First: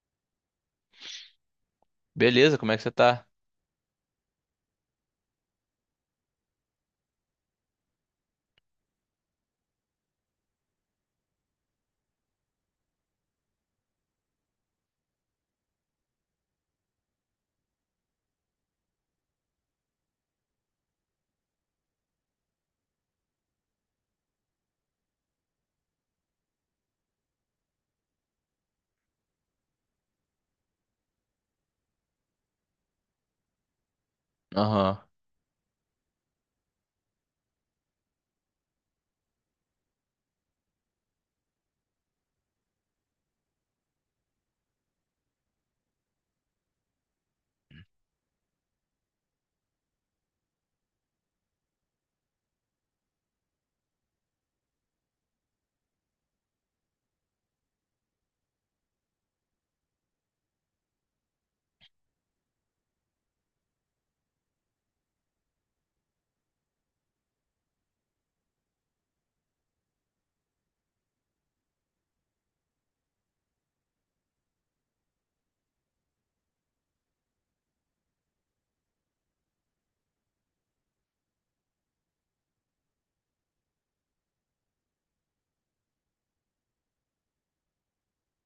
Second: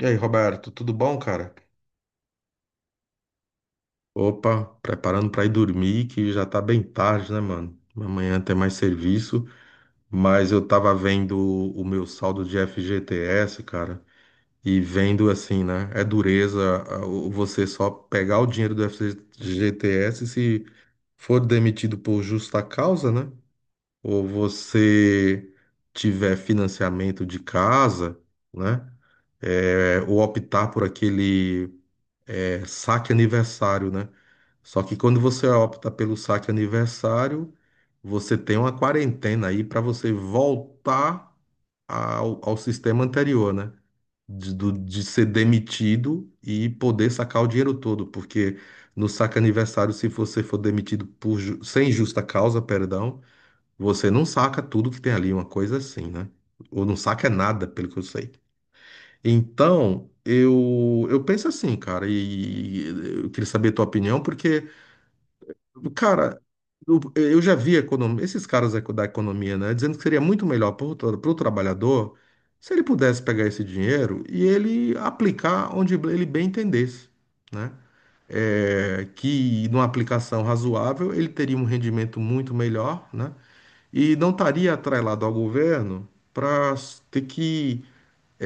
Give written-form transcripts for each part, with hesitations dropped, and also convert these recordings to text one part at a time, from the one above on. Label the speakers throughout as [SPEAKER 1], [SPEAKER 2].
[SPEAKER 1] E aí, Roberto, tudo bom, cara?
[SPEAKER 2] Beleza, como é que você tá?
[SPEAKER 1] Opa, preparando pra ir dormir, que já tá bem tarde, né, mano? Amanhã tem mais serviço, mas eu tava vendo o meu saldo de FGTS, cara, e vendo assim, né? É dureza você só pegar o dinheiro do FGTS se for demitido por justa causa, né? Ou você tiver financiamento de casa, né? É, ou optar por aquele. É saque aniversário, né? Só que
[SPEAKER 2] Aham.
[SPEAKER 1] quando você opta pelo saque aniversário, você tem uma quarentena aí para você voltar ao sistema anterior, né? De ser demitido e poder sacar o dinheiro todo, porque no saque aniversário, se você for demitido por, sem justa causa, perdão, você não saca tudo que tem ali, uma coisa assim, né? Ou não saca nada, pelo que eu sei. Então, eu penso assim, cara, e eu queria saber a tua opinião, porque, cara, eu já vi esses caras da economia, né, dizendo que seria muito melhor para o trabalhador se ele pudesse pegar esse dinheiro e ele aplicar onde ele bem entendesse, né? É, que numa aplicação razoável ele teria um rendimento muito melhor, né? E não estaria atrelado ao governo para ter que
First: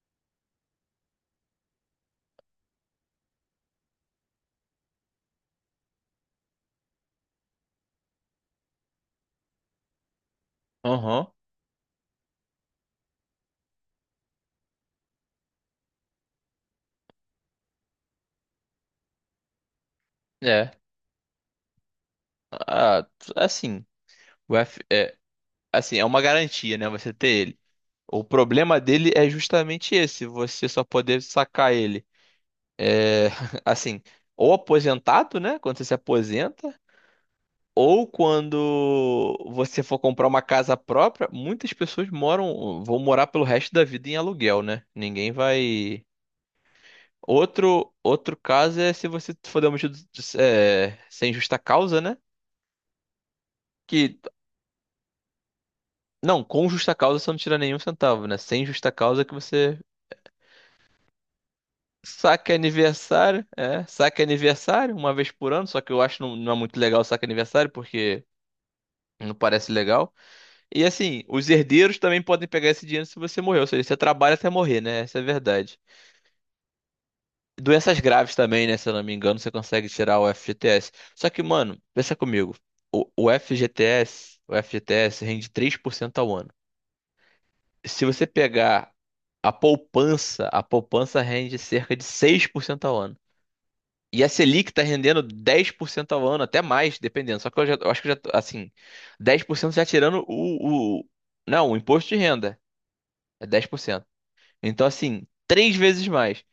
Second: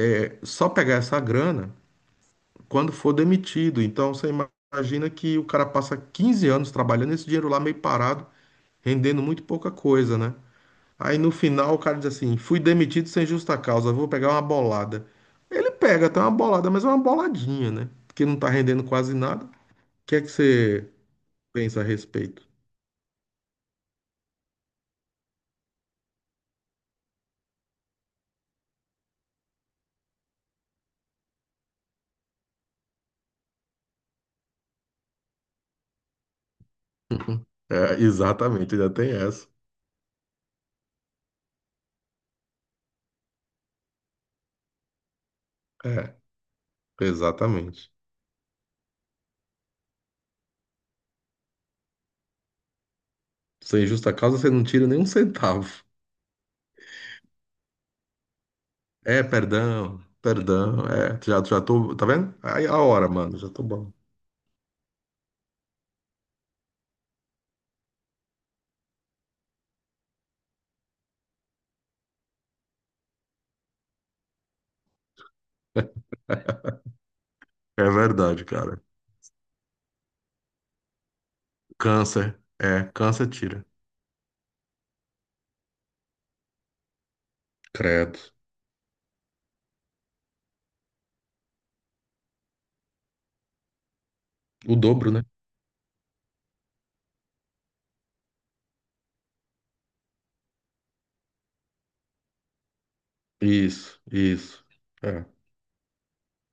[SPEAKER 1] é, só pegar essa grana quando for demitido. Então você imagina que o cara passa 15 anos trabalhando esse dinheiro lá meio parado, rendendo muito pouca coisa, né? Aí no
[SPEAKER 2] Aham.
[SPEAKER 1] final o cara diz assim: fui demitido sem justa causa, vou pegar uma bolada. Ele pega até uma bolada, mas é uma boladinha, né? Porque não tá rendendo quase nada. O que é que
[SPEAKER 2] É.
[SPEAKER 1] você pensa a respeito?
[SPEAKER 2] Ah, assim, o F é, assim, é uma garantia, né, você ter ele. O problema dele é justamente esse: você só poder sacar ele. É, assim, ou aposentado, né, quando você se aposenta,
[SPEAKER 1] É,
[SPEAKER 2] ou
[SPEAKER 1] exatamente, ainda tem
[SPEAKER 2] quando
[SPEAKER 1] essa.
[SPEAKER 2] você for comprar uma casa própria. Muitas pessoas moram, vão morar pelo resto da vida em aluguel, né? Ninguém vai.
[SPEAKER 1] É, exatamente.
[SPEAKER 2] Outro, outro caso é se você for demitido, é, sem justa causa, né?
[SPEAKER 1] Sem justa
[SPEAKER 2] que
[SPEAKER 1] causa você não tira nem um centavo.
[SPEAKER 2] Não, com justa causa você não tira nenhum centavo, né? Sem justa
[SPEAKER 1] É,
[SPEAKER 2] causa que você
[SPEAKER 1] perdão, perdão. É, já, já tô. Tá vendo?
[SPEAKER 2] saque
[SPEAKER 1] Aí a hora, mano,
[SPEAKER 2] aniversário,
[SPEAKER 1] já tô bom.
[SPEAKER 2] saque aniversário uma vez por ano, só que eu acho não, não é muito legal o saque aniversário porque não parece legal. E assim, os herdeiros também podem pegar esse dinheiro se você morrer, ou seja, você trabalha até morrer, né? Essa é a verdade.
[SPEAKER 1] É
[SPEAKER 2] Doenças graves
[SPEAKER 1] verdade,
[SPEAKER 2] também, né?
[SPEAKER 1] cara.
[SPEAKER 2] Se eu não me engano, você consegue tirar o FGTS. Só que, mano, pensa
[SPEAKER 1] Câncer.
[SPEAKER 2] comigo.
[SPEAKER 1] É, câncer
[SPEAKER 2] O,
[SPEAKER 1] tira.
[SPEAKER 2] o FGTS, o FGTS rende 3% ao ano. Se
[SPEAKER 1] Credo.
[SPEAKER 2] você pegar a poupança rende cerca de 6% ao ano. E a Selic
[SPEAKER 1] O
[SPEAKER 2] está
[SPEAKER 1] dobro,
[SPEAKER 2] rendendo
[SPEAKER 1] né?
[SPEAKER 2] 10% ao ano, até mais, dependendo. Só que eu já, eu acho que eu já, tô, assim, 10% já tirando não, o imposto de renda, é dez por
[SPEAKER 1] Isso,
[SPEAKER 2] cento
[SPEAKER 1] isso.
[SPEAKER 2] Então,
[SPEAKER 1] É,
[SPEAKER 2] assim, três vezes mais.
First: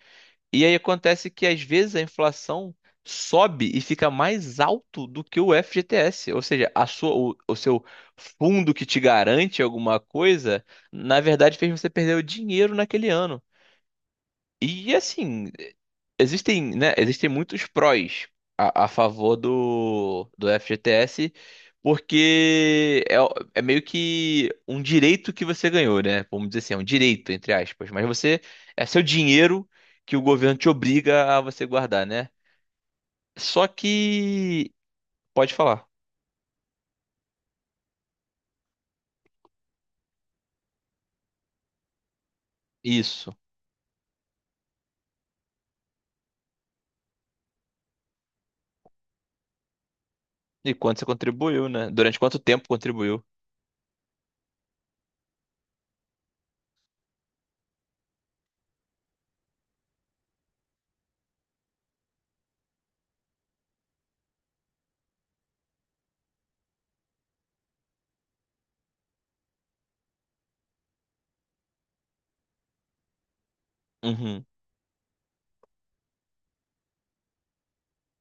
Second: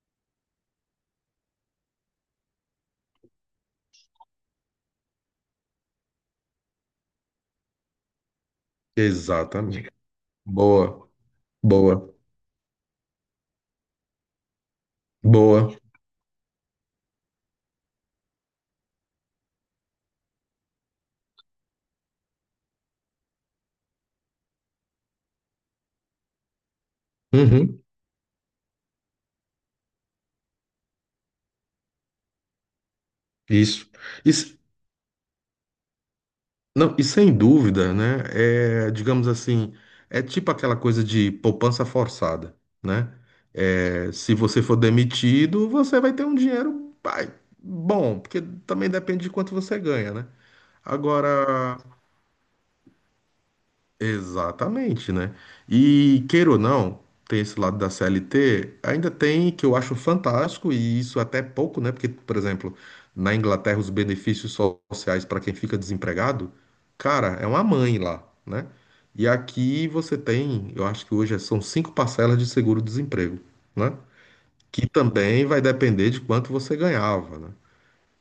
[SPEAKER 2] E aí acontece que às vezes a inflação sobe e fica mais alto do que o FGTS, ou seja, a sua, o seu fundo que te garante
[SPEAKER 1] exatamente.
[SPEAKER 2] alguma coisa,
[SPEAKER 1] Boa,
[SPEAKER 2] na verdade fez você
[SPEAKER 1] boa,
[SPEAKER 2] perder o dinheiro naquele ano. E assim,
[SPEAKER 1] boa.
[SPEAKER 2] existem, né, existem muitos prós a favor do FGTS, porque é meio que um direito que você ganhou, né? Vamos dizer assim, é um direito, entre
[SPEAKER 1] Uhum,
[SPEAKER 2] aspas, mas você é seu dinheiro que o governo te obriga a você guardar, né? Só
[SPEAKER 1] isso. Isso,
[SPEAKER 2] que pode falar.
[SPEAKER 1] não, e sem dúvida, né? É, digamos assim, é tipo aquela coisa de poupança forçada, né?
[SPEAKER 2] Isso.
[SPEAKER 1] É, se você for demitido, você vai ter um dinheiro, pai, bom, porque também depende de quanto você ganha, né?
[SPEAKER 2] E quanto você contribuiu,
[SPEAKER 1] Agora,
[SPEAKER 2] né? Durante quanto tempo contribuiu?
[SPEAKER 1] exatamente, né? E queira ou não, tem esse lado da CLT, ainda tem que eu acho fantástico, e isso até é pouco, né? Porque, por exemplo, na Inglaterra, os benefícios sociais para quem fica desempregado, cara, é uma mãe lá, né? E aqui você tem, eu acho que hoje são cinco parcelas de seguro-desemprego, né?
[SPEAKER 2] Uhum.
[SPEAKER 1] Que também vai depender de quanto você ganhava, né?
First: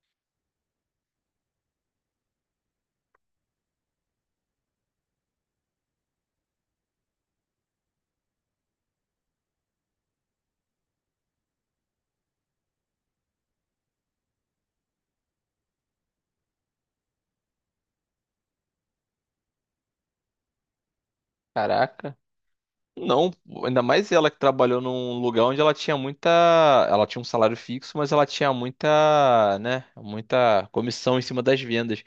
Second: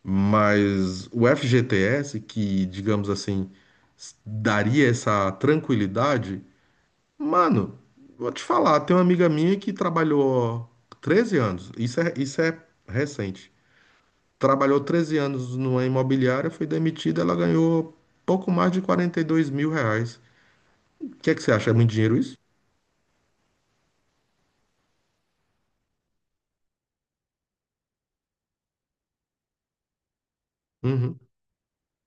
[SPEAKER 1] Mas o FGTS, que, digamos assim, s- daria essa tranquilidade. Mano, vou te falar, tem uma amiga minha que trabalhou 13 anos, isso é recente. Trabalhou 13 anos numa imobiliária, foi demitida, ela ganhou pouco mais de R$ 42.000. O que é que você acha? É muito
[SPEAKER 2] Caraca.
[SPEAKER 1] dinheiro isso?
[SPEAKER 2] Não, ainda mais ela, que trabalhou num lugar onde ela tinha muita. Ela tinha um salário fixo, mas ela tinha muita, né? Muita comissão
[SPEAKER 1] Uhum.
[SPEAKER 2] em cima das vendas.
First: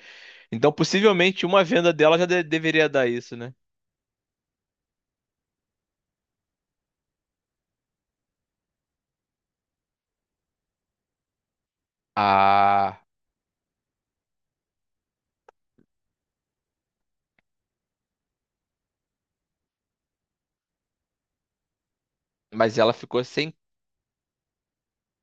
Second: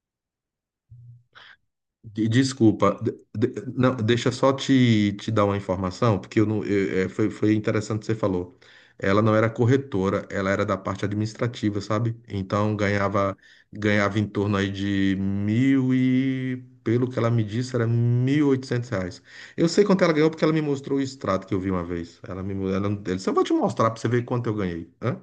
[SPEAKER 2] Então, possivelmente, uma venda dela já deveria
[SPEAKER 1] Desculpa,
[SPEAKER 2] dar isso, né?
[SPEAKER 1] não, deixa só te dar uma informação, porque eu não, é, foi interessante o que você falou. Ela não era corretora, ela era da parte administrativa, sabe? Então
[SPEAKER 2] Ah,
[SPEAKER 1] ganhava em torno aí de mil e, pelo que ela me disse, era R$ 1.800. Eu sei quanto ela ganhou porque ela me mostrou o extrato que eu vi uma vez.
[SPEAKER 2] mas ela
[SPEAKER 1] Ela
[SPEAKER 2] ficou
[SPEAKER 1] disse, eu vou te
[SPEAKER 2] sem.
[SPEAKER 1] mostrar pra você ver quanto eu ganhei. Hã?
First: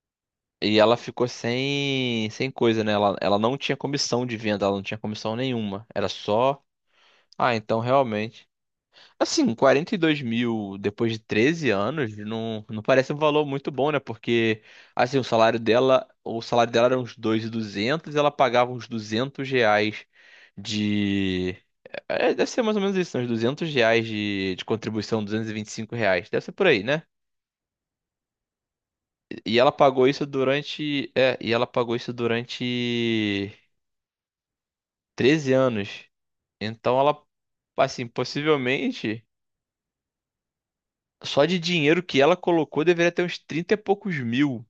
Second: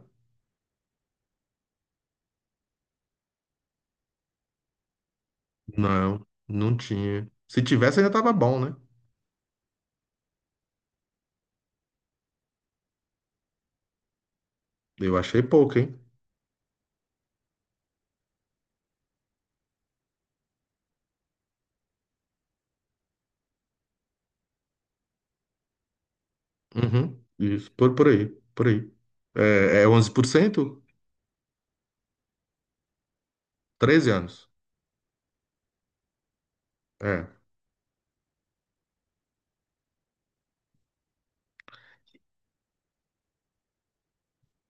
[SPEAKER 2] E ela ficou sem coisa, né? Ela não tinha comissão de venda, ela não tinha comissão nenhuma. Era
[SPEAKER 1] Não,
[SPEAKER 2] só.
[SPEAKER 1] não tinha.
[SPEAKER 2] Ah,
[SPEAKER 1] Se
[SPEAKER 2] então
[SPEAKER 1] tivesse ainda tava
[SPEAKER 2] realmente.
[SPEAKER 1] bom, né?
[SPEAKER 2] Assim, 42 mil depois de 13 anos não, não parece um valor muito bom, né? Porque,
[SPEAKER 1] Eu
[SPEAKER 2] assim,
[SPEAKER 1] achei pouco, hein?
[SPEAKER 2] o salário dela era uns 2.200, ela pagava uns R$ 200 de deve ser mais ou menos isso, né? Uns R$ 200 de contribuição, R$ 225. Deve ser por aí, né?
[SPEAKER 1] Uhum, isso, por aí, por aí.
[SPEAKER 2] E ela
[SPEAKER 1] É, é
[SPEAKER 2] pagou
[SPEAKER 1] onze
[SPEAKER 2] isso
[SPEAKER 1] por cento
[SPEAKER 2] durante. É, e ela pagou isso durante
[SPEAKER 1] 13 anos.
[SPEAKER 2] 13 anos. Então, ela,
[SPEAKER 1] É.
[SPEAKER 2] assim, possivelmente só de dinheiro que ela colocou deveria ter uns 30 e poucos mil.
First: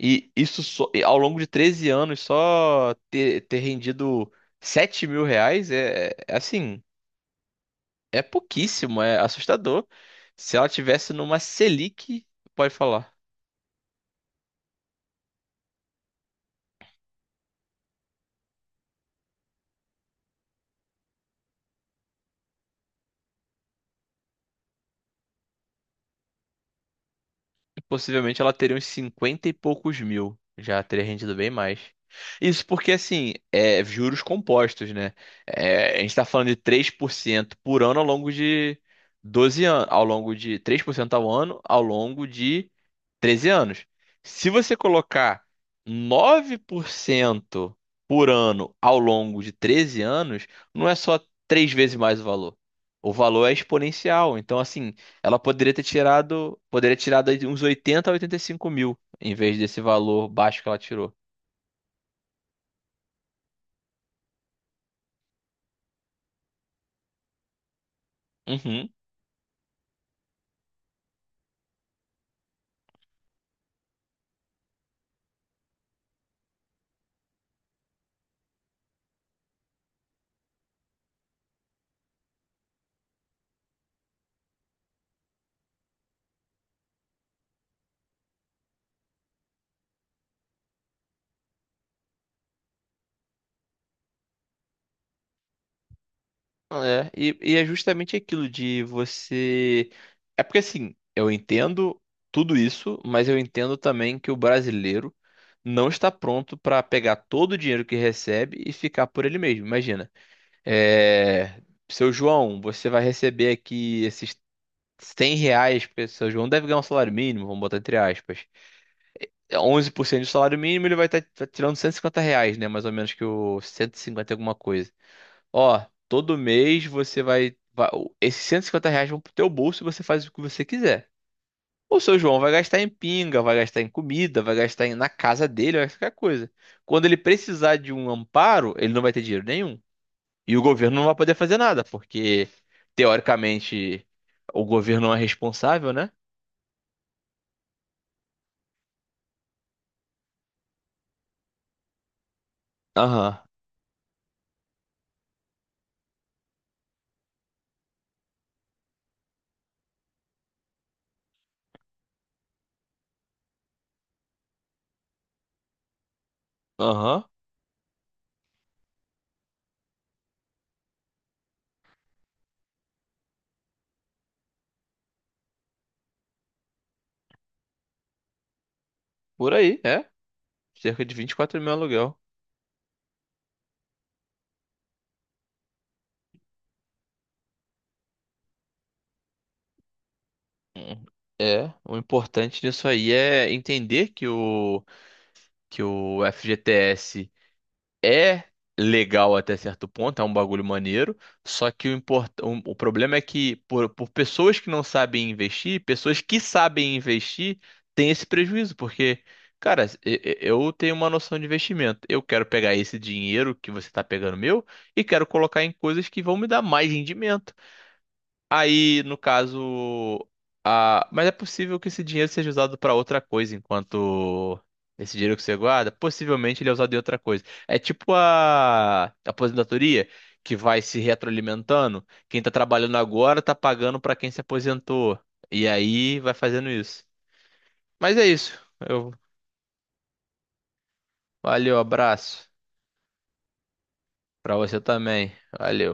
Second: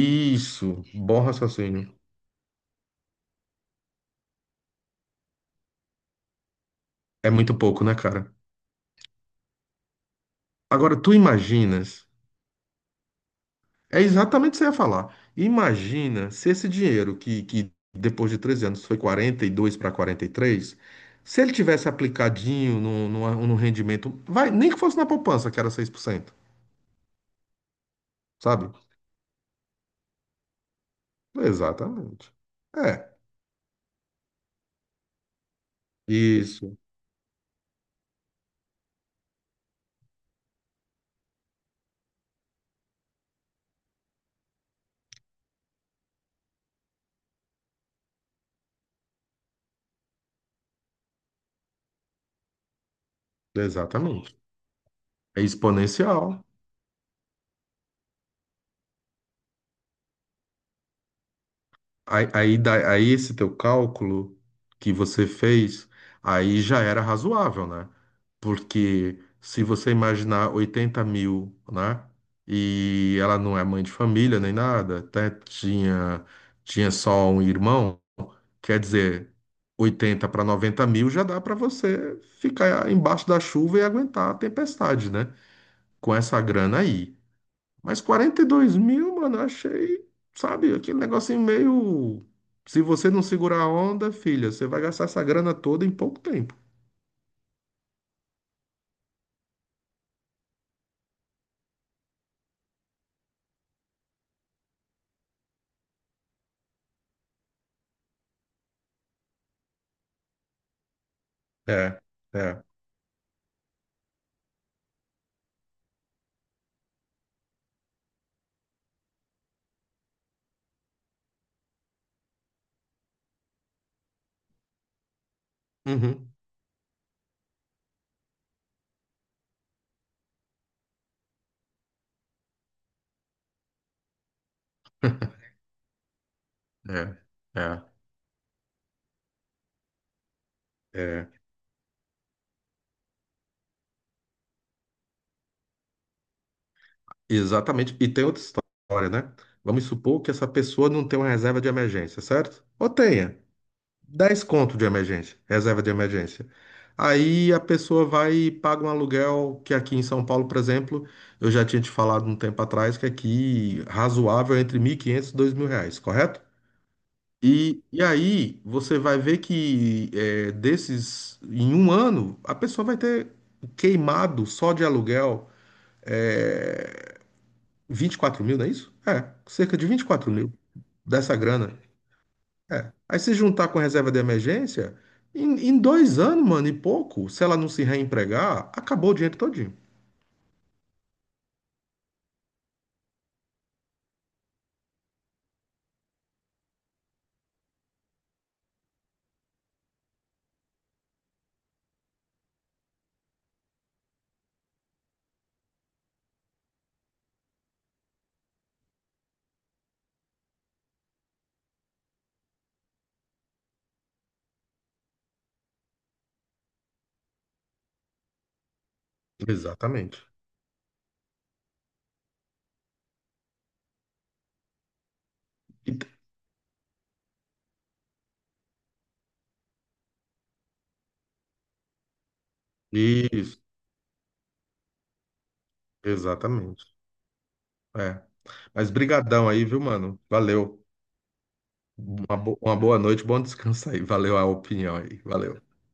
[SPEAKER 2] E isso só, e ao
[SPEAKER 1] bom
[SPEAKER 2] longo de 13
[SPEAKER 1] raciocínio.
[SPEAKER 2] anos só ter rendido 7 mil reais é assim,
[SPEAKER 1] É muito pouco, né,
[SPEAKER 2] é
[SPEAKER 1] cara?
[SPEAKER 2] pouquíssimo, é assustador. Se ela
[SPEAKER 1] Agora,
[SPEAKER 2] tivesse
[SPEAKER 1] tu
[SPEAKER 2] numa
[SPEAKER 1] imaginas,
[SPEAKER 2] Selic. Pode falar.
[SPEAKER 1] é exatamente o que você ia falar. Imagina se esse dinheiro, que depois de 13 anos foi 42 para 43, se ele tivesse aplicadinho no, num rendimento, vai, nem que fosse na poupança, que era 6%,
[SPEAKER 2] Possivelmente ela
[SPEAKER 1] sabe?
[SPEAKER 2] teria uns 50 e poucos mil. Já teria rendido bem mais.
[SPEAKER 1] Exatamente.
[SPEAKER 2] Isso porque,
[SPEAKER 1] É,
[SPEAKER 2] assim, é juros compostos, né? É, a gente tá falando de
[SPEAKER 1] isso,
[SPEAKER 2] 3% por ano ao longo de 12 anos. Ao longo de 3% ao ano ao longo de 13 anos. Se você colocar 9% por ano ao longo de 13 anos, não é só três vezes mais o valor. O valor é
[SPEAKER 1] exatamente.
[SPEAKER 2] exponencial. Então, assim, ela
[SPEAKER 1] É exponencial.
[SPEAKER 2] poderia ter tirado aí de uns 80 a 85 mil, em vez desse valor baixo que ela tirou.
[SPEAKER 1] Aí esse teu cálculo que você fez, aí já era razoável, né?
[SPEAKER 2] Uhum.
[SPEAKER 1] Porque se você imaginar 80.000, né? E ela não é mãe de família nem nada, até tinha, tinha só um irmão, quer dizer, 80 para 90.000 já dá para você ficar embaixo da chuva e aguentar a tempestade, né? Com essa grana aí. Mas 42.000, mano, eu achei, sabe, aquele negocinho meio. Se você não segurar a onda, filha, você vai gastar essa grana toda em pouco tempo.
[SPEAKER 2] É, e é justamente aquilo de você. É porque assim, eu entendo tudo isso, mas eu entendo também que o brasileiro não está pronto para pegar todo o dinheiro que recebe e ficar por ele mesmo. Imagina, é...
[SPEAKER 1] É,
[SPEAKER 2] seu João,
[SPEAKER 1] é.
[SPEAKER 2] você vai receber aqui esses 100 reais, porque seu João deve ganhar um salário mínimo, vamos botar entre aspas. 11% do salário mínimo, ele vai estar tirando R$ 150, né? Mais ou menos que o 150 e cinquenta e alguma coisa. Ó,
[SPEAKER 1] Uhum.
[SPEAKER 2] todo mês você vai. Esses R$ 150 vão pro teu bolso e você faz o que você quiser. O seu João vai gastar em pinga, vai gastar em comida, vai gastar na casa dele, vai gastar em qualquer coisa. Quando
[SPEAKER 1] É,
[SPEAKER 2] ele precisar
[SPEAKER 1] é,
[SPEAKER 2] de um amparo, ele não vai ter dinheiro nenhum. E o governo não vai
[SPEAKER 1] é.
[SPEAKER 2] poder fazer nada, porque, teoricamente, o governo não é responsável, né?
[SPEAKER 1] Exatamente. E tem outra história, né? Vamos supor que essa pessoa não tem uma reserva de emergência, certo? Ou
[SPEAKER 2] Aham.
[SPEAKER 1] tenha. Dez conto de emergência, reserva de emergência. Aí a pessoa vai e paga um aluguel que aqui em São Paulo, por exemplo, eu já tinha te falado um tempo atrás que aqui razoável é entre 1.500 e R$ 2.000, correto?
[SPEAKER 2] Aham.
[SPEAKER 1] E aí você vai ver que é, desses, em um ano, a pessoa vai ter queimado só de aluguel é, 24.000, não é isso? É,
[SPEAKER 2] Por
[SPEAKER 1] cerca
[SPEAKER 2] aí,
[SPEAKER 1] de vinte e
[SPEAKER 2] é.
[SPEAKER 1] quatro mil
[SPEAKER 2] Cerca de
[SPEAKER 1] dessa
[SPEAKER 2] 24 mil
[SPEAKER 1] grana.
[SPEAKER 2] aluguel.
[SPEAKER 1] É. Aí se juntar com a reserva de emergência, em 2 anos, mano, e pouco, se ela não se reempregar, acabou o dinheiro todinho.
[SPEAKER 2] Hum. É, o importante disso aí é entender que o FGTS é legal até certo ponto, é um bagulho maneiro, só que o problema é que por pessoas que não sabem investir, pessoas que sabem investir têm esse prejuízo, porque, cara, eu tenho uma noção de investimento, eu quero pegar esse dinheiro que você está pegando meu e quero colocar em coisas que vão me dar mais rendimento. Aí, no
[SPEAKER 1] Exatamente.
[SPEAKER 2] caso, mas é possível que esse dinheiro seja usado para outra coisa, enquanto esse dinheiro que você guarda,
[SPEAKER 1] E-
[SPEAKER 2] possivelmente ele é usado em outra coisa. É tipo a aposentadoria, que vai se retroalimentando. Quem tá trabalhando agora tá
[SPEAKER 1] Isso,
[SPEAKER 2] pagando para quem se aposentou. E aí vai fazendo
[SPEAKER 1] exatamente.
[SPEAKER 2] isso. Mas
[SPEAKER 1] É.
[SPEAKER 2] é isso.
[SPEAKER 1] Mas
[SPEAKER 2] Eu...
[SPEAKER 1] brigadão aí, viu, mano? Valeu.
[SPEAKER 2] Valeu, abraço.
[SPEAKER 1] Uma boa noite, bom descanso aí. Valeu a
[SPEAKER 2] Para você
[SPEAKER 1] opinião aí.
[SPEAKER 2] também.
[SPEAKER 1] Valeu.
[SPEAKER 2] Valeu.